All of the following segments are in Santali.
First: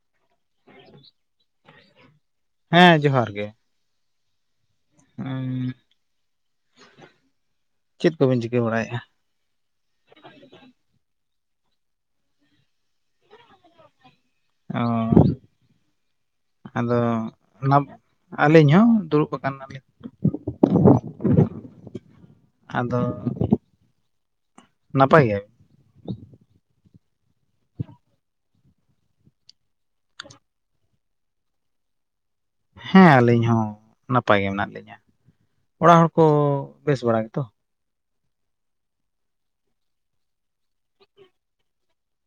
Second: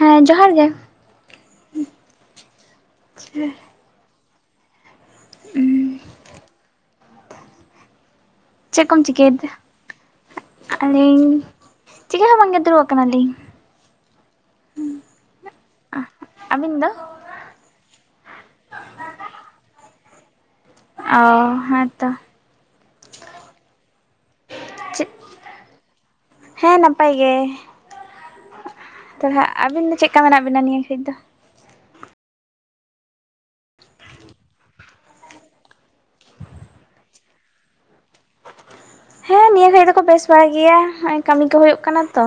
ᱦᱮᱸ ᱡᱚᱦᱟᱨ ᱜᱮ ᱦᱮᱸ ᱡᱚᱦᱟᱨ ᱜᱮ ᱩᱸ ᱪᱮᱫ ᱠᱚᱵᱤᱱ ᱪᱤᱠᱟᱹ ᱪᱮᱫ ᱵᱟᱲᱟᱭᱮᱫᱼᱟ ᱠᱚᱢ ᱪᱤᱠᱟᱹᱭᱮᱫᱟ ᱟᱹᱞᱤᱧ ᱪᱤᱠᱟᱹ ᱦᱚᱸ ᱵᱟᱝᱜᱮ ᱫᱩᱲᱩᱵ ᱠᱟᱱᱟᱞᱤᱧ᱾ ᱚ ᱟᱹᱵᱤᱱ ᱫᱚ? ᱟᱫᱚ [unintelligible] ᱟᱹᱞᱤᱧ ᱦᱚᱸ ᱫᱩᱲᱩᱵ ᱟᱠᱟᱱᱟᱞᱤᱧ ᱚ ᱦᱮᱸᱛᱚ ᱟᱫᱚ ᱪᱮᱫ ᱱᱟᱯᱟᱭ ᱜᱮ ᱦᱮᱸ ᱱᱟᱯᱟᱭ ᱜᱮ ᱛᱚᱵᱮ ᱟᱹᱵᱤᱱ ᱫᱚ ᱪᱮᱜ ᱠᱟ ᱢᱮᱱᱟᱜ ᱵᱤᱱᱟ ᱱᱤᱭᱟᱹ ᱜᱷᱟᱹᱲᱤᱡ ᱫᱚ? ᱦᱮᱸ ᱟᱹᱞᱤᱧ ᱦᱚᱸ ᱱᱟᱯᱟᱭ ᱜᱮ ᱢᱮᱱᱟᱜ ᱞᱤᱧᱟᱹ ᱚᱲᱟᱜ ᱦᱚᱲ ᱠᱚ ᱵᱮᱥ ᱵᱟᱲᱟ ᱜᱮᱛᱚ? ᱦᱮᱸ ᱱᱤᱭᱟᱹ ᱜᱷᱟᱹᱲᱤᱡ ᱫᱚᱠᱚ ᱵᱮᱥ ᱵᱟᱲᱟ ᱜᱮᱭᱟ ᱦᱚᱸᱜ-ᱚᱭ ᱠᱟᱹᱢᱤ ᱠᱚ ᱦᱩᱭᱩᱜ ᱠᱟᱱᱟ ᱛᱚ,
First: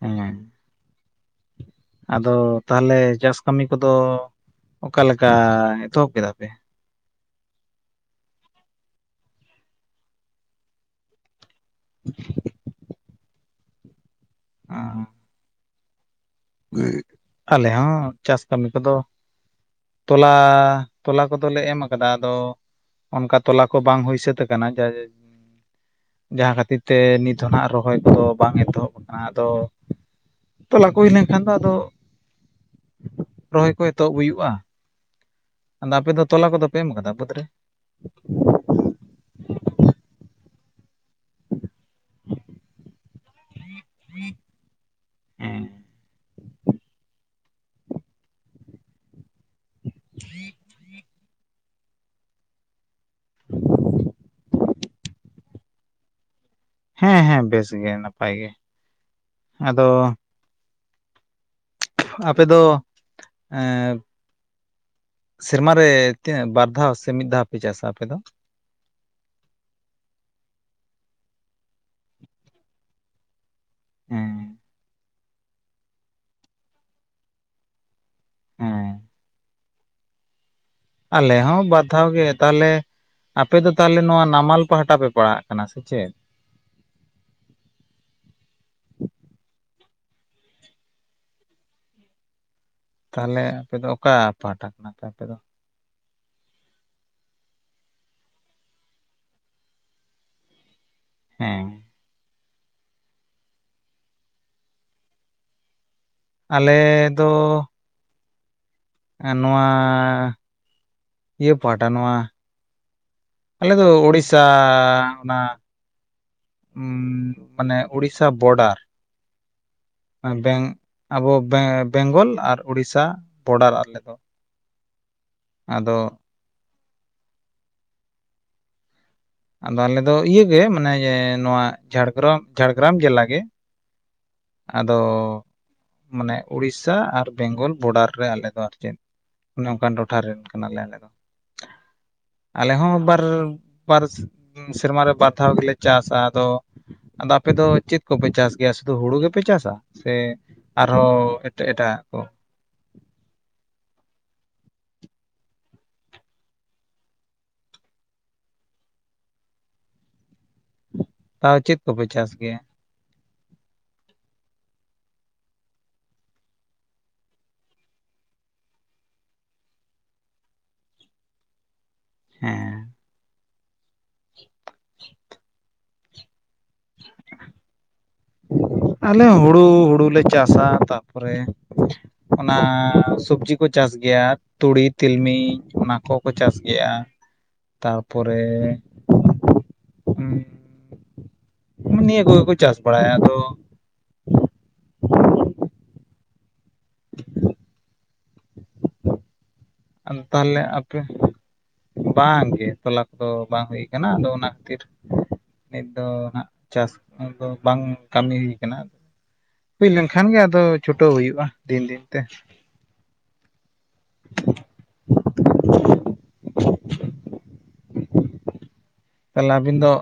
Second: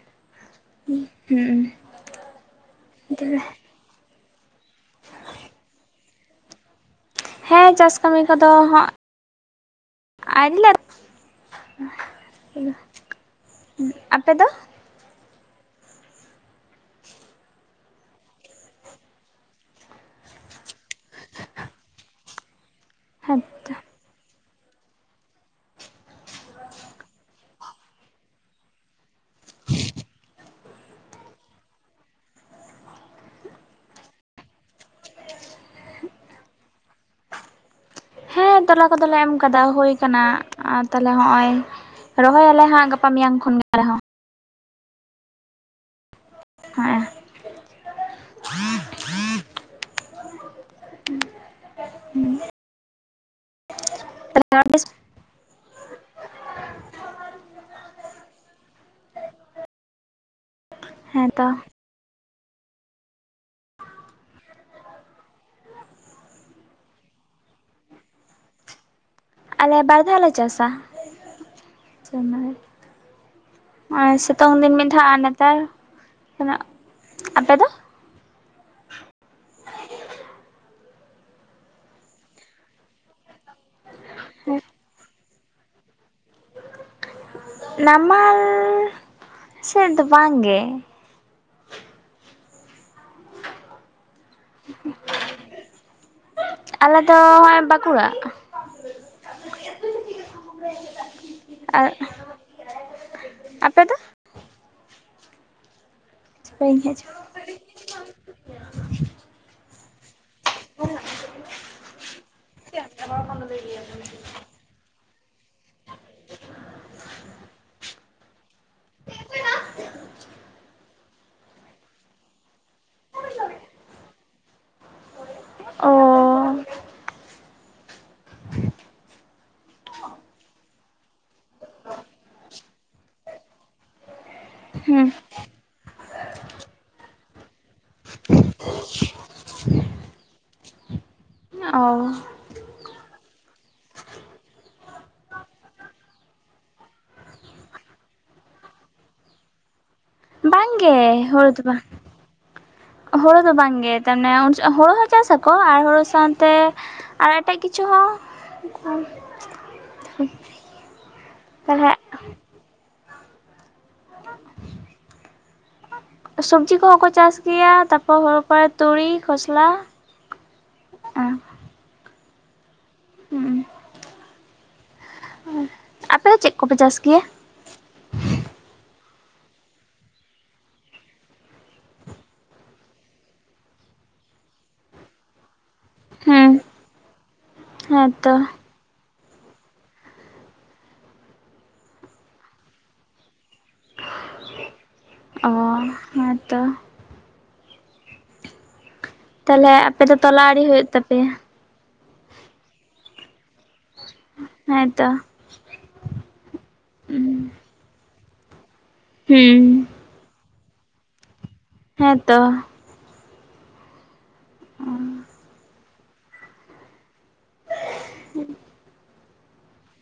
ᱦᱮᱸ ᱦᱩᱸ ᱩᱸ ᱟᱫᱚ ᱛᱟᱦᱚᱞᱮ ᱪᱟᱥ ᱠᱟᱹᱢᱤ ᱠᱚᱫᱚ ᱚᱠᱟᱞᱮᱠᱟ ᱮᱛᱚᱦᱚᱵ ᱠᱮᱫᱟᱯᱮ? ᱦᱮᱸ ᱪᱟᱥ ᱠᱟᱹᱢᱤ ᱠᱚᱫᱚ ᱦᱟᱸᱜ ᱟᱹᱨᱤᱞᱮ ᱮᱫ ᱟᱯᱮ ᱫᱚ? ᱟᱞᱮ ᱦᱚᱸ ᱪᱟᱥ ᱠᱟᱹᱢᱤ ᱠᱚᱫᱚ ᱛᱚᱞᱟ, ᱛᱚᱞᱟ ᱠᱚᱫᱚᱞᱮ ᱮᱢ ᱟᱠᱟᱫᱟ ᱟᱫᱚ ᱚᱱᱠᱟ ᱛᱚᱞᱟ ᱦᱮᱸᱛᱚ ᱠᱚ ᱵᱟᱝ ᱦᱩᱭ ᱥᱟᱹᱛ ᱟᱠᱟᱱᱟ [unintelligible] [inaudible] ᱡᱟᱦᱟᱸ ᱠᱷᱟᱹᱛᱤᱨ ᱛᱮ ᱱᱤᱛ ᱦᱚᱸᱱᱟᱜ ᱨᱚᱦᱚᱭ ᱠᱚᱫᱚ ᱵᱟᱝ ᱮᱛᱚᱦᱚᱵ ᱟᱠᱟᱱᱟ ᱟᱫᱚ ᱛᱚᱞᱟ ᱠᱚ ᱦᱩᱭᱞᱮᱱᱠᱷᱟᱱ ᱫᱚ ᱟᱫᱚ, ᱨᱚᱦᱚᱭ ᱠᱚ ᱮᱛᱚᱦᱚᱵ ᱦᱩᱭᱩᱜᱼᱟ ᱟᱫᱚ ᱟᱯᱮ ᱫᱚ ᱛᱚᱞᱟ ᱠᱚᱫᱚ ᱯᱮ ᱮᱢ ᱠᱟᱫᱟ ᱵᱟᱹᱫᱽ ᱨᱮ? ᱦᱮᱸ ᱛᱚᱞᱟ ᱠᱚᱫᱚᱞᱮ ᱮᱢ ᱠᱟᱫᱟ ᱦᱳᱭ ᱠᱟᱱᱟ ᱟᱨ ᱛᱟᱦᱚᱞᱮ ᱦᱚᱸᱜ-ᱚᱭ ᱨᱚᱦᱚᱭᱟᱞᱮ ᱦᱟᱸᱜ ᱜᱟᱯᱟ ᱢᱮᱭᱟᱝ ᱠᱷᱚᱱ ᱜᱮ ᱦᱚᱸ ᱦᱮᱸ ᱦᱮᱸ [inaudible] ᱦᱩᱸ [inaudible] [inaudible] ᱦᱮᱸ ᱦᱮᱸ ᱵᱮᱥ ᱜᱮ ᱱᱟᱯᱟᱭ ᱜᱮ ᱟᱫᱚ ᱦᱮᱸ ᱛᱚ ᱟᱯᱮ ᱫᱚ ᱮᱸ ᱥᱮᱨᱢᱟ ᱨᱮ ᱛᱤᱱᱟᱹᱜ ᱵᱟᱨ ᱫᱷᱟᱣ ᱥᱮ ᱢᱤᱫ ᱫᱷᱟᱣ ᱯᱮ ᱪᱟᱥᱟ ᱟᱯᱮ ᱫᱚ? ᱟᱞᱮ ᱵᱟᱨ ᱫᱷᱟᱣ ᱞᱮ ᱪᱟᱥᱟ ᱥᱮᱨᱢᱟ ᱨᱮ ᱟᱨ ᱦᱮᱸ ᱥᱤᱛᱳᱝ ᱫᱤᱱ ᱢᱤᱫ ᱫᱷᱟᱣ ᱟᱨ ᱱᱮᱛᱟᱨ [unintelligible] ᱟᱯᱮ ᱫᱚ? ᱦᱮᱸ ᱟᱞᱮ ᱦᱚᱸ ᱵᱟᱨ ᱫᱷᱟᱣ ᱜᱮ ᱛᱟᱦᱚᱞᱮ ᱟᱯᱮ ᱫᱚ ᱛᱟᱦᱚᱞᱮ ᱱᱚᱣᱟ ᱱᱟᱢᱟᱞ ᱯᱟᱦᱴᱟ ᱯᱮ ᱯᱟᱲᱟᱜ-ᱟ ᱠᱟᱱᱟ ᱥᱮ ᱪᱮᱫ? ᱱᱟᱢᱟᱞᱻ ᱥᱮᱫ ᱫᱚ ᱵᱟᱝ ᱜᱮ ᱛᱟᱦᱚᱞᱮ ᱟᱯᱮ ᱫᱚ ᱚᱠᱟ ᱯᱟᱦᱴᱟ ᱠᱟᱱᱟ ᱯᱮ ᱟᱯᱮ ᱫᱚ? ᱟᱞᱮ ᱫᱚ ᱦᱚᱸᱜᱼᱚᱭ ᱵᱟᱸᱠᱩᱲᱟ [inaudible] ᱦᱮᱸ [inaudible] ᱟᱯᱮ ᱫᱚ ᱵᱟᱹᱧ ᱟᱞᱮᱻ ᱟᱸᱡᱚᱢ ᱫᱚᱻ ᱮᱸ ᱱᱚᱣᱟ ᱤᱭᱟᱹ ᱯᱟᱦᱴᱟ ᱱᱚᱣᱟ [unintelligible] ᱟᱞᱮ ᱫᱚ ᱩᱲᱤᱥᱥᱟᱻ ᱚᱱᱟ ᱩᱸᱻ ᱢᱟᱱᱮ ᱩᱲᱤᱥ ᱥᱟ ᱵᱚᱰᱟᱨ ᱵᱮᱝ ᱟᱵᱚ ᱵᱮ-ᱵᱮᱝᱜᱚᱞ ᱟᱨ ᱩᱲᱤᱥᱥᱟ ᱵᱚᱰᱟᱨ ᱟᱞᱮ ᱫᱚ ᱚ ᱟᱫᱚ ᱟᱫᱚ ᱟᱞᱮ ᱫᱚ ᱤᱭᱟᱹ ᱜᱮ ᱢᱟᱱᱮ ᱱᱚᱣᱟ ᱡᱷᱟᱲᱜᱨᱟᱢ ᱡᱷᱟᱲᱜᱨᱟᱢ ᱡᱮᱞᱟ ᱜᱮ ᱟᱫᱚ ᱦᱩᱸ ᱢᱟᱱᱮ ᱩᱲᱤᱥᱥᱟ ᱟᱨ ᱵᱮᱝᱜᱚᱞ ᱵᱚᱰᱟᱨ ᱨᱮ ᱟᱞᱮ ᱫᱚ ᱟᱨ ᱪᱮᱫ ᱚᱱᱮ ᱚᱱᱠᱟᱱ ᱴᱚᱴᱷᱟ ᱨᱮᱱ ᱠᱟᱱᱟ ᱞᱮ ᱟᱞᱮ ᱫᱚ ᱚᱻ ᱟᱞᱮ ᱦᱚᱸ ᱵᱟᱨ ᱵᱟᱨ ᱥᱮᱨᱢᱟ ᱨᱮ ᱵᱟᱨ ᱫᱷᱟᱣ ᱜᱮᱞᱮ ᱪᱟᱥᱟ ᱟᱫᱚ ᱟᱫᱚ ᱟᱯᱮ ᱫᱚ ᱪᱮᱫ ᱠᱚᱯᱮ ᱪᱟᱥ ᱜᱮᱭᱟ ᱥᱩᱫᱩ ᱦᱩᱲᱩ ᱜᱮᱯᱮ ᱪᱟᱥᱟ ᱥᱮ? ᱟᱨᱦᱚᱸ ᱮ ᱦᱚᱲ ᱫᱚ ᱮᱴᱟᱜ ᱵᱟᱝ ᱮᱴᱟᱜ ᱠᱚ ᱦᱳᱲᱳ ᱫᱚ ᱵᱟᱝ ᱜᱮ ᱛᱟᱨ ᱢᱟᱱᱮ ᱦᱳᱲᱳ ᱦᱚᱸ ᱪᱟᱥ ᱟᱠᱚ ᱟᱨ ᱦᱳᱲᱳ ᱥᱟᱶᱛᱮ ᱟᱨ ᱮᱴᱟᱜ ᱠᱤᱪᱷᱩ ᱦᱚᱸ ᱛᱟᱣ ᱪᱮᱫ ᱛᱟᱦᱚᱞᱮ ᱠᱚᱯᱮ ᱪᱟᱥ ᱜᱮᱭᱟ [inaudible] ᱥᱚᱵᱽᱡᱤ ᱠᱚᱦᱚᱸ ᱠᱚ ᱪᱟᱥ ᱜᱮᱭᱟ ᱛᱟᱯᱚᱨ, ᱦᱩᱲᱩ ᱠᱚᱨᱮ, ᱛᱩᱲᱤ ᱠᱷᱚᱥᱞᱟ ᱦᱮᱸ ᱦᱩᱸ ᱟᱯᱮ ᱫᱚ ᱪᱮᱫ ᱠᱚᱯᱮ ᱪᱟᱥ ᱜᱮᱭᱟ? ᱟᱞᱮ ᱦᱩᱲᱩ ᱦᱩᱲᱩ ᱞᱮ ᱪᱟᱥᱟ ᱛᱟᱨᱯᱚᱨᱮ ᱚᱱᱟᱻ ᱥᱚᱵᱽᱡᱤ ᱠᱚ ᱪᱟᱥ ᱜᱮᱭᱟ! ᱛᱩᱲᱤ ᱛᱤᱞᱢᱤᱧ ᱚᱱᱟ ᱠᱚᱦᱚᱸ ᱠᱚ ᱦᱩᱸ ᱪᱟᱥ ᱜᱮᱭᱟ [inaudible] ᱛᱟᱨᱯᱚᱨᱮᱻ ᱱᱤᱭᱟᱹ ᱠᱚᱜᱮ ᱠᱚ ᱪᱟᱥ ᱵᱟᱲᱟᱭᱟ ᱟᱫᱚ ᱚᱻ ᱦᱮᱸ ᱛᱚ [inaudible] ᱛᱟᱦᱞᱮ ᱟᱯᱮ ᱫᱚ ᱛᱚᱞᱟ ᱟᱣᱨᱤ ᱦᱩᱭᱩᱜ ᱛᱟᱯᱮᱭᱟ ᱵᱟᱝ ᱜᱮ ᱛᱚᱞᱟ ᱠᱚ ᱵᱟᱝ ᱦᱩᱭ ᱠᱱᱟ ᱠᱟᱱᱟ ᱟᱫᱚ ᱚᱱᱟ ᱠᱷᱟᱹᱛᱤᱨ ᱦᱮᱸᱛᱚ ᱱᱤᱛ ᱫᱚ ᱦᱟᱸᱜ ᱪᱟᱥ ᱦᱩᱸ ᱫᱚ ᱵᱟᱝ ᱠᱟᱹᱢᱤ ᱠᱟᱱᱟ ᱦᱩᱭ ᱞᱮᱱᱠᱷᱟᱱ ᱜᱮ ᱟᱫᱚ ᱪᱷᱩᱴᱟᱹᱣ ᱦᱩᱭᱩᱜᱼᱟ ᱫᱤᱱ ᱫᱤᱱ ᱛᱮ ᱦᱮᱸᱛᱚ [inaudible] [unintelligible] ᱛᱟᱦᱚᱞᱮ ᱟᱹᱵᱤᱱ ᱫᱚ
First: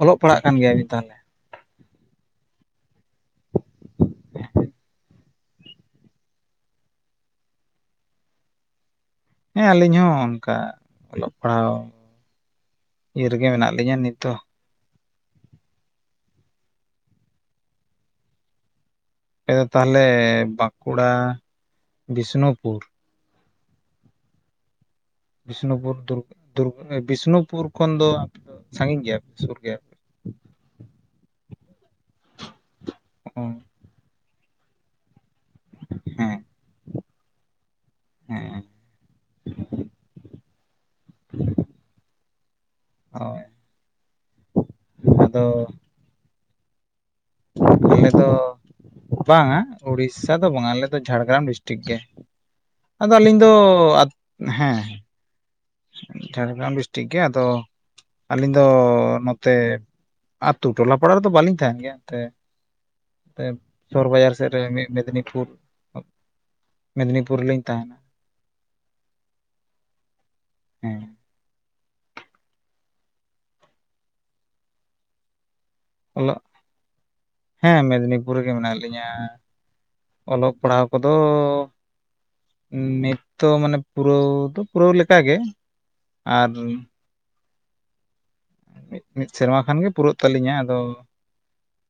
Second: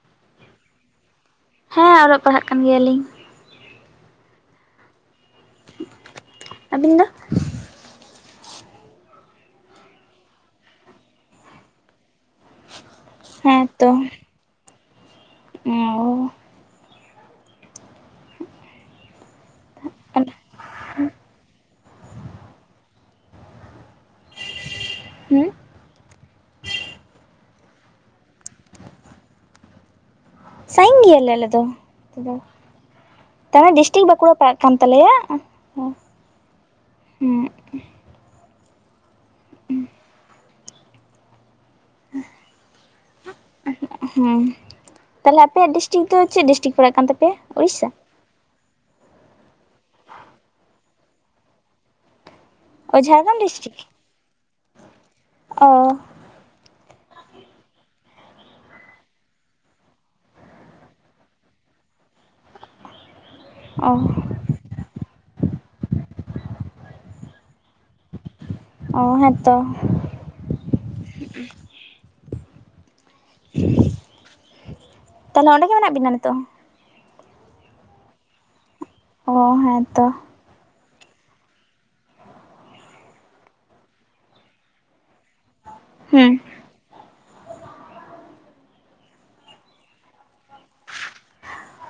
ᱚᱞᱚᱜ ᱯᱟᱲᱦᱟᱜ ᱜᱮᱭᱟᱵᱤᱱᱛᱟᱦᱚᱞᱮ ᱦᱮᱸ ᱚᱞᱚᱜ ᱯᱟᱲᱦᱟᱜ ᱠᱟᱱ ᱜᱮᱭᱟᱞᱤᱧ ᱟᱹᱵᱤᱱ ᱫᱚ ᱦᱮᱸ ᱟᱹᱞᱤᱧ ᱦᱚᱸ ᱚᱱᱠᱟ ᱚᱞᱚᱜ ᱯᱟᱲᱦᱟᱣ ᱤᱨ ᱨᱮᱜᱮ ᱢᱮᱱᱟᱜ ᱞᱤᱧᱟᱹ ᱱᱤᱛ ᱫᱚ ᱚᱸ ᱟᱯᱮ ᱫᱚ ᱛᱟᱦᱚᱞᱮ ᱦᱩᱸ ᱵᱟᱸᱠᱩᱲᱟ ᱵᱤᱥᱱᱩᱯᱩᱨ᱾ ᱦᱩᱸ ᱵᱤᱥᱱᱩᱯᱩᱨᱩᱨ ᱫᱩᱨ ᱵᱤᱥᱱᱩᱯᱩᱨ ᱠᱷᱚᱱ ᱫᱚ ᱟᱯᱮ ᱫᱚ ᱥᱟᱺᱜᱤᱧ ᱜᱮᱭᱟᱯ ᱥᱩᱨ ᱜᱮᱭᱟ ᱯᱮ ᱥᱟᱜᱤᱧ ᱜᱮᱭᱟᱞᱮ ᱟᱞᱮ ᱫᱚ ᱚ ᱛᱟᱨᱮ ᱰᱤᱥᱴᱤᱠ ᱵᱟᱸᱠᱩᱲᱟ ᱯᱟᱲᱟᱜ ᱠᱟᱱ ᱛᱟᱞᱮᱭᱟ ᱦᱮᱸ ᱦᱩᱸ ᱦᱮᱸ ᱦᱳᱭ ᱦᱩᱸ ᱛᱟᱦᱞᱮ ᱟᱫᱚ ᱟᱯᱮᱭᱟᱜ ᱰᱤᱥ ᱰᱤᱥᱴᱤᱠ ᱫᱚ ᱪᱮᱫ ᱰᱤᱥᱴᱨᱤᱠ ᱯᱟᱜ ᱠᱟᱱ ᱛᱟᱯᱮᱭᱟ ᱩᱲᱤᱥᱥᱟ ᱛᱚ ᱵᱟᱝᱟ ᱩᱲᱤᱥᱥᱟ ᱫᱚ ᱵᱟᱝᱟ ᱟᱞᱮ ᱫᱚ ᱡᱷᱟᱲᱜᱨᱟᱢ ᱰᱤᱥᱴᱤᱠ ᱜᱮ ᱚ ᱟᱫᱚ ᱟᱹᱞᱤᱧ ᱡᱷᱟᱲᱜᱨᱟᱢ ᱫᱚ ᱰᱤᱥᱴᱤᱠ ᱦᱮᱸ ᱚ ᱡᱷᱟᱲᱜᱨᱟᱢ ᱰᱤᱥᱴᱤᱠ ᱜᱮ ᱟᱫᱚ ᱟᱹᱞᱤᱧ ᱫᱚ ᱱᱚᱛᱮ ᱟᱛᱩ ᱴᱚᱞᱟ ᱯᱟᱲᱟ ᱨᱮᱫᱚ ᱵᱟᱹᱞᱤᱧ ᱛᱟᱦᱮᱸᱱ ᱜᱮᱭᱟ ᱮᱱ ᱛᱮ ᱚ ᱥᱚᱦᱚᱨ ᱵᱟᱡᱟᱨ ᱥᱮᱫ ᱨᱮ ᱢᱤᱫ ᱢᱮᱫᱽᱱᱤᱯᱩᱨ ᱢᱮᱫᱽᱱᱤᱯᱩᱨ ᱨᱮ ᱞᱤᱧ ᱛᱟᱦᱮᱸᱱᱟ ᱚ ᱦᱮᱸᱛᱚ ᱦᱮᱸ ᱛᱟᱦᱚᱞᱮ ᱚᱸᱰᱮ ᱜᱮ ᱢᱮᱱᱟᱜ ᱵᱤᱱᱟ ᱱᱤᱛᱳᱜ ᱚᱞᱚᱜ ᱦᱚᱸ ᱦᱮᱸ ᱢᱮᱫᱽᱱᱤᱯᱩᱨ ᱨᱮᱜᱮ ᱢᱮᱱᱟᱜ ᱞᱤᱧᱟᱹ ᱚ ᱦᱮᱸᱛᱚ ᱚᱞᱚᱜ ᱯᱟᱲᱦᱟᱜ ᱠᱚᱫᱚ ᱱᱤᱛᱚ ᱢᱟᱱᱮ ᱯᱩᱨᱟᱹᱣ ᱫᱚ ᱯᱩᱨᱟᱹᱣ ᱞᱮᱠᱟᱜᱮ ᱦᱩᱸ ᱟᱨ ᱢᱤᱫ ᱢᱤᱫ ᱥᱮᱨᱢᱟ ᱠᱷᱟᱱ ᱜᱮ ᱯᱩᱨᱟᱹᱜ ᱛᱟᱹᱟᱞᱤᱧᱟ ᱟᱫᱚ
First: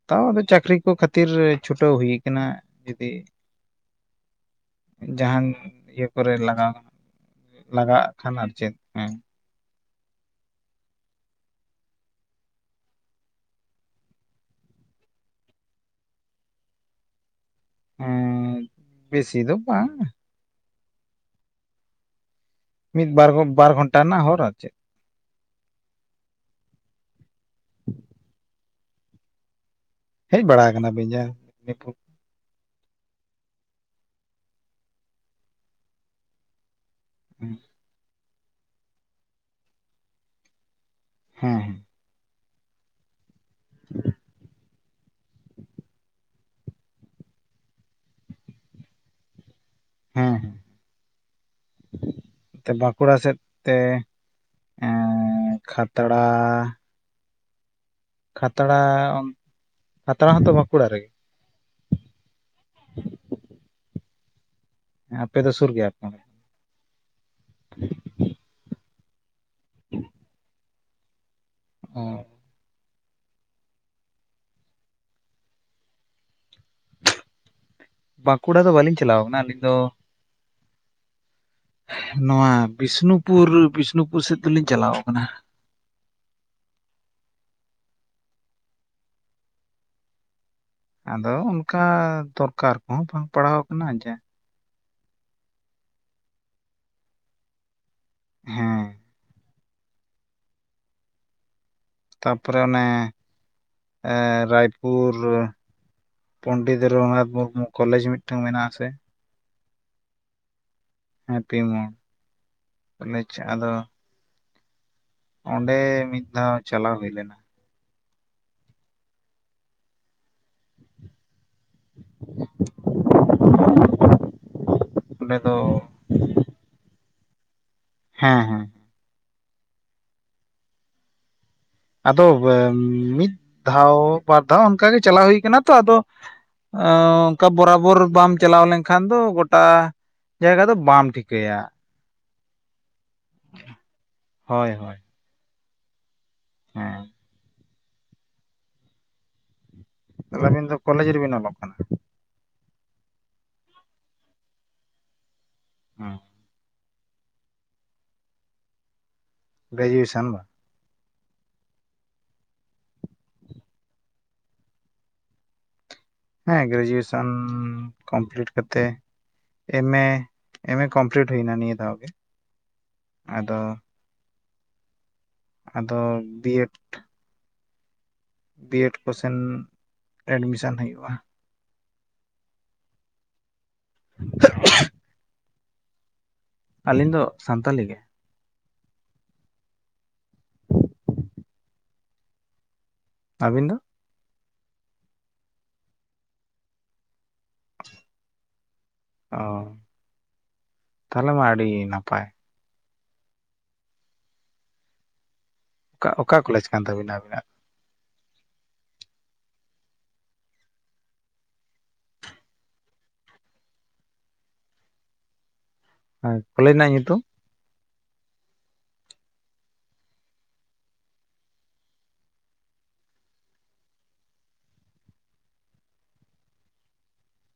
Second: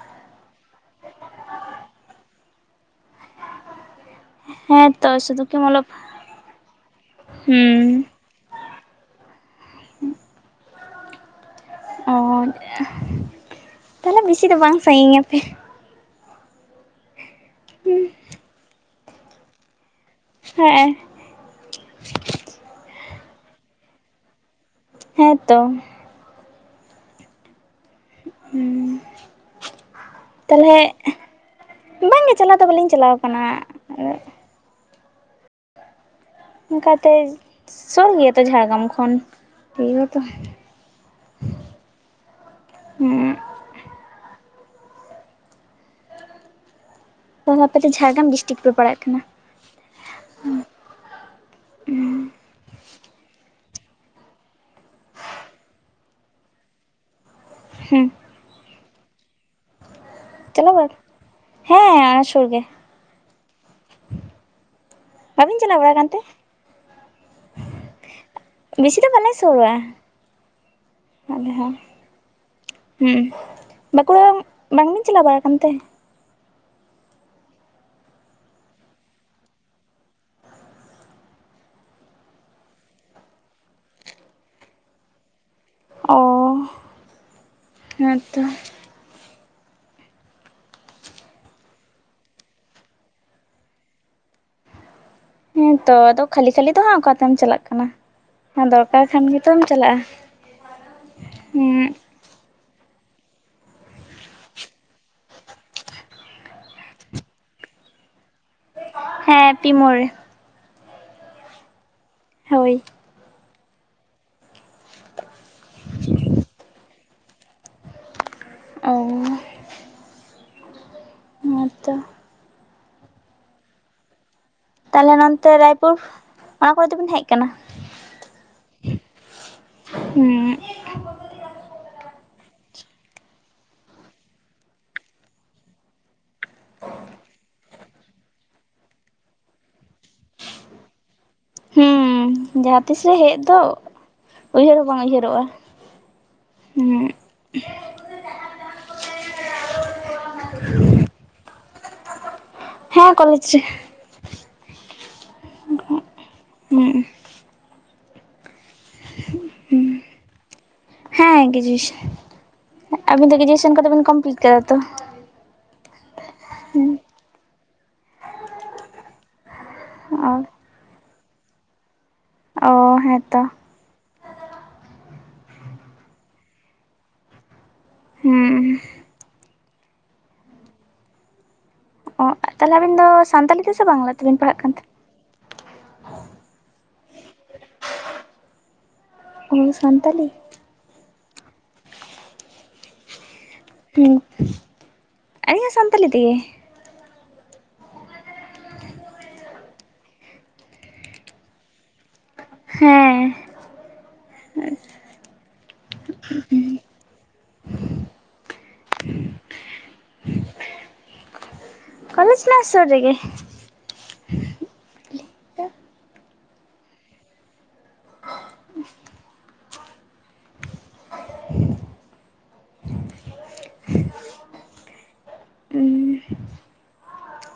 ᱛᱟᱣ ᱟᱫᱚ ᱪᱟᱹᱠᱨᱤ ᱠᱚ ᱠᱷᱟᱹᱛᱤᱨ ᱪᱷᱩᱴᱟᱹᱣ ᱦᱩᱭ ᱟᱠᱟᱱᱟ ᱡᱩᱫᱤ ᱦᱮᱸᱛᱚ ᱥᱩᱫᱩ ᱡᱟᱦᱟᱱ ᱠᱤ ᱢᱚᱞᱚᱵ ᱤᱭᱟᱹ ᱠᱚᱨᱮ ᱞᱟᱜᱟᱣ ᱦᱩᱸ ᱞᱟᱜᱟᱣᱟᱜ ᱠᱷᱟᱱ ᱟᱨ ᱪᱮᱫ ᱦᱮᱸ ᱚ ᱛᱟᱦᱚᱞᱮ ᱵᱮᱥᱤ ᱫᱚ ᱵᱟᱝ ᱥᱟᱜᱤᱧ ᱟᱯᱮ ᱦᱮᱸ ᱵᱮᱥᱤ ᱫᱚ ᱵᱟᱝ ᱦᱮᱸᱜ ᱮᱸ ᱢᱤᱫ ᱵᱟᱨ ᱵᱟᱨ ᱜᱷᱚᱱᱴᱟ ᱨᱮᱱᱟᱜ ᱦᱚᱨ ᱟᱨ ᱪᱮᱫ ᱦᱮᱸ ᱛᱚ ᱦᱩᱸ [inaudible] ᱦᱮᱡ ᱵᱟᱲᱟ ᱛᱟᱦᱚᱞᱮ ᱟᱠᱟᱱᱟᱵᱤᱱ ᱡᱟ ᱢᱮᱫᱽᱱᱤᱯᱩᱨ ᱵᱟᱝ ᱜᱮ ᱪᱟᱞᱟᱣ ᱫᱚ ᱵᱟᱹᱞᱤᱧ ᱪᱟᱞᱟᱣ ᱟᱠᱟᱱᱟ ᱚᱱᱠᱟᱛᱮ ᱦᱮᱸ ᱥᱚᱨ ᱜᱮᱭᱟ ᱛᱚ ᱡᱷᱟᱲᱜᱨᱟᱢ ᱠᱷᱚᱱ ᱛᱚ ᱦᱮᱸ ᱦᱮᱸ ᱦᱮᱸ ᱛᱟᱦᱚᱞᱮ ᱟᱯᱮ ᱡᱷᱟᱲᱜᱨᱟᱢ ᱰᱤᱥᱴᱤᱠ ᱯᱮ ᱯᱟᱲᱟᱜ ᱠᱟᱱᱟ ᱦᱮᱸ [unintelligible] ᱵᱟᱸᱠᱩᱲᱟ ᱥᱮᱫ ᱛᱮ ᱮᱸ ᱠᱷᱟᱛᱲᱟ ᱦᱩᱸ ᱠᱷᱟᱛᱲᱟ ᱚᱱ ᱠᱷᱟᱛᱲᱟ ᱦᱚᱸᱛᱚ ᱪᱟᱞᱟᱣ ᱵᱟᱸᱠᱩᱲᱟ ᱵᱟᱲᱟ ᱨᱮᱜᱮ ᱦᱮᱸ ᱚᱱᱟ ᱥᱳᱨ ᱜᱮ ᱟᱯᱮ ᱫᱚ ᱵᱟᱵᱤᱱ ᱥᱩᱨ ᱪᱟᱞᱟᱣ ᱜᱮᱭᱟ ᱵᱟᱲᱟ ᱯᱮ ᱟᱠᱟᱱ ᱛᱮ ᱚᱸᱰᱮ [inaudible] ᱵᱤᱥᱤ ᱫᱚ ᱵᱟᱞᱮ ᱥᱳᱨᱟ [inaudible] ᱟᱞᱮ ᱦᱚᱸ ᱚ ᱦᱩᱸ ᱵᱟᱸᱠᱩᱲᱟᱢ ᱵᱟᱝᱵᱤᱱ ᱪᱟᱞᱟᱣ ᱵᱟᱲᱟ ᱟᱠᱟᱱ ᱛᱮ ᱵᱟᱸᱠᱩᱲᱟ ᱫᱚ ᱵᱟᱞᱤᱧ ᱪᱟᱞᱟᱣ ᱟᱠᱟᱱᱟ ᱟᱹᱞᱤᱧ ᱫᱚ ᱱᱚᱣᱟ ᱵᱤᱥᱱᱩᱯᱩᱨ ᱵᱤᱥᱱᱩᱯᱩᱨ ᱥᱮᱫ ᱫᱚᱞᱤᱧ ᱪᱟᱞᱟᱣ ᱟᱠᱟᱱᱟ ᱚ ᱦᱮᱸᱛᱚ ᱟᱫᱚ ᱚᱱᱠᱟ ᱫᱚᱨᱠᱟᱨ ᱠᱚᱦᱚᱸ ᱵᱟᱝ ᱯᱟᱲᱦᱟᱣ ᱠᱟᱱᱟ ᱡᱮ ᱦᱮᱸᱛᱚ ᱟᱫᱚ ᱠᱷᱟᱹᱞᱤ ᱠᱷᱟᱹᱞᱤ ᱫᱚ ᱦᱟᱸᱜ ᱚᱠᱟᱛᱮᱢ ᱪᱟᱞᱟᱜ ᱠᱟᱱᱟ ᱦᱮᱸ ᱫᱚᱨᱠᱟᱨ ᱠᱷᱟᱱ ᱜᱮ ᱛᱚᱢ ᱪᱟᱞᱟᱜᱼᱟ ᱦᱩᱸᱻ ᱛᱟᱯᱚᱨᱮ ᱚᱱᱮ ᱨᱟᱭᱯᱩᱨ ᱯᱚᱱᱰᱤᱛ ᱨᱚᱜᱷᱩᱱᱟᱛᱷ ᱢᱩᱨᱢᱩ ᱠᱚᱞᱮᱡᱽ ᱢᱤᱫᱴᱟᱝ ᱢᱮᱱᱟᱜ ᱟ ᱥᱮ ᱦᱮᱸ ᱯᱤ ᱢᱳᱲ ᱦᱮᱸ ᱯᱤ ᱢᱳᱲ ᱦᱳᱭ ᱠᱚᱞᱮᱡᱽ ᱪᱟᱜ ᱟᱫᱚ ᱚᱸᱰᱮ ᱢᱤᱫ ᱫᱷᱟᱣ ᱪᱟᱞᱟᱣ ᱦᱩᱭᱞᱮᱱᱟ ᱚᱸ ᱱᱚᱣᱟ ᱛᱚ [unintelligible] ᱛᱟᱞᱦᱮ ᱚᱸᱰᱮ ᱱᱚᱱᱛᱮ ᱫᱚ ᱨᱟᱭᱯᱩᱨ ᱚᱱᱟ ᱠᱚᱨᱮ ᱫᱚᱵᱤᱱ ᱦᱮᱡ ᱟᱠᱟᱱᱟ ᱦᱮᱸ ᱦᱮᱸ ᱦᱩᱸ ᱟᱫᱚ ᱢᱤᱫ ᱫᱷᱟᱣ ᱵᱟᱨ ᱫᱷᱟᱣ ᱚᱱᱠᱟᱜᱮ ᱪᱟᱞᱟᱣ ᱦᱩᱭ ᱠᱟᱱᱟ ᱛᱚ ᱟᱫᱚ ᱮᱸ ᱚᱱᱠᱟ ᱵᱚᱨᱟᱵᱚᱨ ᱵᱟᱢ ᱪᱟᱞᱟᱣ ᱞᱮᱱ ᱠᱷᱟᱱ ᱫᱚ ᱜᱚᱴᱟ ᱡᱟᱭᱜᱟ ᱫᱚ ᱵᱟᱢ ᱴᱷᱤᱠᱟᱹᱭᱟ ᱦᱩᱸ ᱡᱟᱦᱟᱸ ᱛᱤᱥ ᱨᱮ ᱦᱮᱜ ᱫᱚ ᱦᱳᱭ ᱩᱭᱦᱟᱹᱨ ᱦᱚᱸ ᱦᱳᱭ ᱵᱟᱝ ᱩᱭᱦᱟᱹᱨ ᱨᱚᱜᱼᱟ ᱦᱮᱸ ᱛᱟᱞᱮ ᱟᱹᱵᱮᱱ ᱫᱚ ᱠᱚᱞᱮᱡᱽ ᱨᱮᱵᱤᱱ ᱚᱞᱚᱜ ᱠᱟᱱᱟ ᱦᱮᱸ ᱠᱚᱞᱮᱡᱽ ᱨᱮ ᱦᱩᱸ ᱦᱩᱸ [unintelligible] ᱜᱮᱡᱩᱭᱮᱥᱮᱱ ᱫᱚ ᱦᱮᱸ ᱜᱮᱡᱩᱭᱮᱥᱚᱱ ᱦᱮᱜ ᱟᱵᱤᱱ ᱫᱚ ᱜᱮᱡᱩᱭᱮᱥᱚᱱ ᱠᱚᱫᱚ ᱵᱤᱱ ᱠᱚᱢᱯᱤᱞᱴ ᱠᱮᱫᱟ ᱛᱚ ᱦᱮᱸ ᱜᱮᱡᱩᱭᱮᱥᱚᱱ ᱠᱚᱢᱯᱞᱤᱴ ᱠᱟᱛᱮ ᱮᱢ ᱮ ᱚ ᱮᱢ ᱮ ᱠᱚᱢᱯᱞᱤᱴ ᱦᱩᱭᱱᱟ ᱱᱤᱭᱟᱹ ᱫᱷᱟᱣ ᱜᱮ ᱚ ᱦᱮᱸ ᱛᱚ ᱟᱫᱚ ᱟᱫᱚ ᱵᱤᱭᱮᱴ ᱦᱩᱸ ᱵᱤᱭᱮᱴ ᱠᱚᱥᱮᱱ ᱮᱰᱢᱤᱥᱮᱱ ᱦᱩᱭᱩᱜᱼᱟ ᱚᱸᱜ ᱛᱟᱞᱦᱮ ᱟᱵᱤᱱ ᱫᱚ ᱥᱟᱱᱛᱟᱞᱤ ᱛᱮᱥᱮ ᱵᱟᱝᱞᱟ ᱛᱮᱵᱮᱱ ᱯᱟᱲᱦᱟᱜ ᱠᱟᱱ ᱛᱮ ᱟᱹᱞᱤᱧ ᱫᱚ ᱥᱟᱱᱛᱟᱞᱤ ᱜᱮ ᱳ ᱥᱟᱱᱛᱟᱞᱤ ᱟᱹᱵᱤᱱ ᱫᱚ ᱦᱩᱸ ᱟᱹᱞᱤᱧ ᱦᱚᱸ ᱥᱟᱱᱛᱟᱞᱤ ᱛᱮᱜᱮ ᱚ ᱛᱟᱞᱦᱮ ᱢᱟ ᱟᱹᱰᱤ ᱱᱟᱯᱟᱭ ᱦᱮᱸ ᱚᱠᱟ ᱚᱠᱟ ᱠᱚᱞᱮᱡᱽ ᱠᱟᱱ ᱛᱟᱹᱵᱤᱱᱟ ᱟᱵᱤᱱᱟᱜ [inaudible] ᱠᱚᱞᱮᱡᱽ ᱢᱟ ᱥᱳᱨ ᱨᱮᱜᱮ ᱦᱮᱸ ᱠᱚᱞᱮᱡᱽ ᱨᱮᱱᱟᱜ ᱧᱩᱛᱩᱢ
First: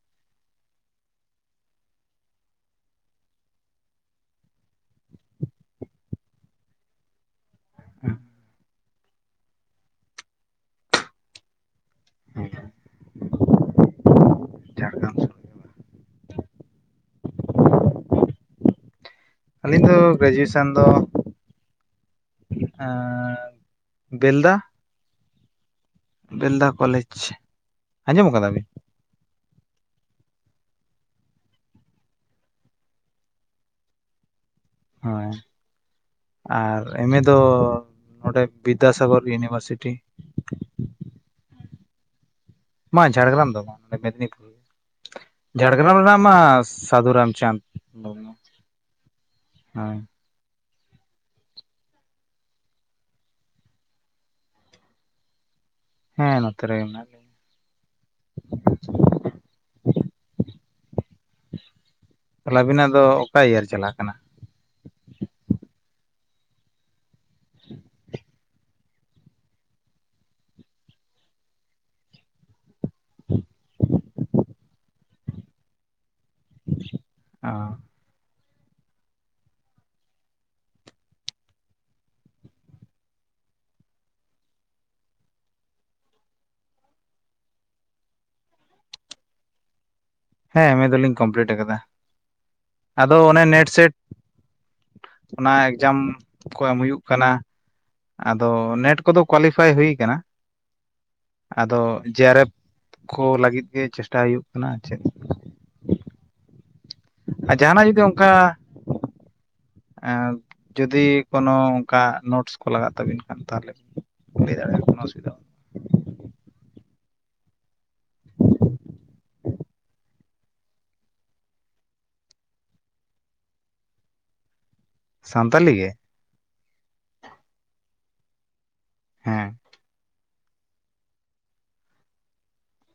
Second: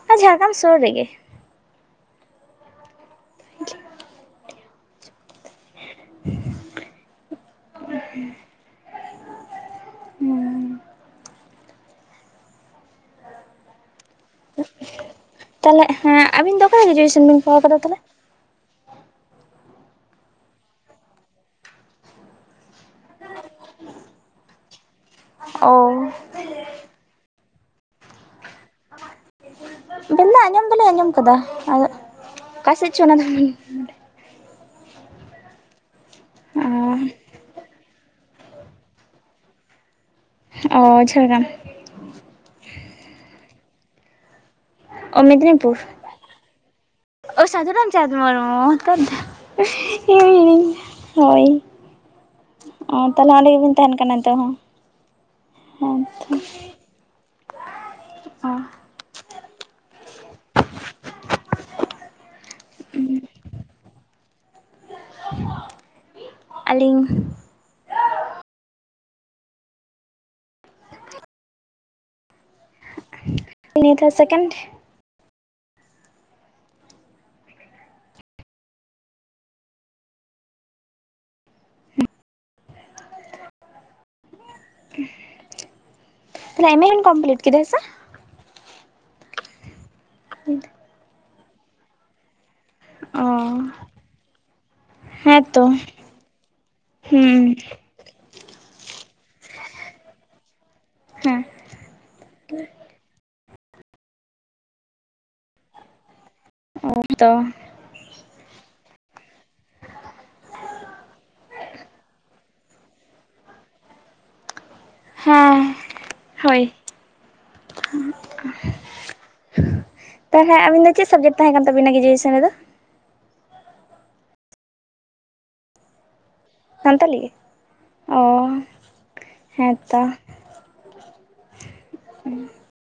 ᱱᱚᱣᱟ ᱡᱷᱟᱲᱜᱨᱟᱢ ᱥᱳᱨ ᱨᱮ ᱜᱮ ᱦᱩᱸ [unintelligible] ᱦᱩᱸ ᱡᱷᱟᱲᱜᱨᱟᱢ ᱛᱟᱦᱚᱞᱮᱸ ᱦᱮᱸ ᱟᱵᱤᱱ ᱫᱚ ᱚᱠᱟᱨᱮ ᱜᱨᱮᱡᱩᱭᱮᱥᱚᱱ ᱵᱤᱱ ᱠᱚᱲᱟᱣ ᱟᱠᱟᱫᱟ ᱛᱟᱦᱚᱞᱮ ᱟᱹᱞᱤᱧ ᱫᱚ ᱜᱨᱮᱡᱩᱭᱮᱥᱚᱱ ᱫᱚ ᱟᱨ ᱵᱮᱞᱫᱟ ᱚᱣ ᱵᱮᱞᱫᱟ ᱠᱚᱞᱮᱡᱽ ᱟᱸᱡᱚᱢ ᱟᱠᱟᱫᱟ ᱵᱤᱱ ᱵᱮᱞᱫᱟ ᱟᱸᱡᱚᱢ ᱫᱚᱞᱤᱧ ᱟᱸᱡᱚᱢ ᱠᱟᱫᱟ ᱟᱫᱚ ᱚᱠᱟᱥᱮᱫ ᱪᱚ ᱚᱱᱟ ᱫᱚ ᱦᱳᱭ ᱟᱨ ᱮᱢ ᱮ ᱫᱚ ᱱᱚᱸᱰᱮ ᱵᱤᱫᱽᱫᱟᱥᱟᱜᱚᱨ ᱤᱭᱩᱱᱤᱵᱷᱟᱨᱥᱤᱴᱤ ᱚ ᱡᱷᱟᱲᱜᱨᱟᱢ ᱵᱟᱝ ᱡᱷᱟᱲᱜᱨᱟᱢ ᱫᱚ ᱵᱟᱝ ᱱᱚᱰᱮ ᱢᱮᱫᱽᱱᱤᱯᱩᱨ ᱚ ᱢᱮᱫᱽᱱᱤᱯᱩᱨ ᱡᱷᱟᱲᱜᱨᱟᱢ ᱨᱮᱱᱟᱜ ᱢᱟ ᱚ ᱥᱟᱫᱷᱩᱨᱟᱢᱪᱟᱸᱫᱽ ᱢᱩᱨᱢᱩ ᱦᱳᱭ ᱦᱳᱭ ᱚ ᱛᱟᱦᱚᱞᱮ ᱚᱸᱰᱮ ᱜᱮᱵᱤᱱ ᱛᱟᱦᱮᱱ ᱠᱟᱱᱟ ᱱᱤᱛᱚᱜ ᱦᱚᱸ ᱦᱮᱸ ᱱᱚᱛᱮ ᱨᱮᱜᱮ ᱢᱮᱱᱟᱜ ᱞᱤᱧᱟ ᱚ ᱛᱷᱟᱞᱮ ᱟᱵᱤᱱᱟᱜ ᱫᱚ ᱚᱠᱟ ᱤᱭᱟᱨ ᱪᱟᱞᱟᱜ ᱠᱟᱱᱟ ᱟᱹᱞᱤᱧ [unintelligible] ᱱᱤᱛ ᱦᱚᱸ ᱥᱮᱠᱮᱱᱰ ᱚ ᱮᱢᱮ ᱠᱚᱢᱯᱞᱤᱴ ᱠᱮᱫᱟ ᱦᱮᱸ ᱥᱮ ᱦᱮᱸ ᱮᱢ ᱮ ᱫᱚᱞᱤᱧ ᱠᱚᱢᱯᱤᱞᱴ ᱟᱠᱟᱫᱟ ᱟᱫᱚ ᱚ ᱚᱱᱮ ᱱᱮᱴ ᱥᱮᱴ ᱚᱱᱟ ᱦᱮᱸᱛᱚ ᱮᱠᱡᱟᱢ ᱠᱚ ᱮᱢ ᱦᱩᱭᱩᱜ ᱠᱟᱱᱟ ᱦᱩᱸ ᱟᱫᱚ ᱱᱮᱴ ᱠᱚᱫᱚ ᱠᱳᱣᱟᱞᱤᱯᱷᱟᱭ ᱦᱩᱭ ᱠᱟᱱᱟ ᱦᱮᱸ ᱟᱫᱚ ᱡᱮ ᱟᱨ ᱮᱯᱷ ᱠᱚ ᱞᱟᱹᱜᱤᱫ ᱜᱮ ᱪᱮᱥᱴᱟᱭ ᱦᱩᱭᱩᱜ ᱠᱟᱱᱟ ᱪᱮᱫ ᱛᱚ ᱟᱨ ᱡᱟᱦᱟᱱᱟᱜ ᱡᱩᱫᱤ ᱚᱱᱠᱟ ᱮ ᱡᱩᱫᱤ ᱠᱳᱱᱳ ᱚᱱᱠᱟ ᱱᱳᱴᱥ ᱠᱚ ᱞᱟᱜᱟᱜ ᱛᱟᱵᱤᱱ ᱠᱷᱟᱱ ᱛᱟᱦᱚᱞᱮ ᱞᱟᱹᱭ ᱫᱟᱲᱮᱭᱟᱜᱼᱟ ᱠᱚᱱᱳ ᱚᱩᱵᱤᱫᱷᱟ ᱦᱮᱸ ᱦᱳᱭ ᱛᱟᱦᱚᱞᱮ ᱟᱵᱤᱱ ᱫᱚ ᱪᱮᱫ ᱥᱟᱵᱡᱮᱠᱴ ᱛᱟᱦᱮᱸ ᱠᱟᱱ ᱛᱟᱵᱤᱱᱟ ᱜᱨᱮᱡᱩᱭᱮᱥᱚᱱ ᱨᱮ ᱫᱚ ᱥᱟᱱᱛᱟᱞᱤ ᱜᱮ ᱥᱟᱱᱛᱟᱞᱤ ᱜᱮ ᱚ ᱦᱮᱸ ᱦᱮᱸᱛᱚ [unintelligible]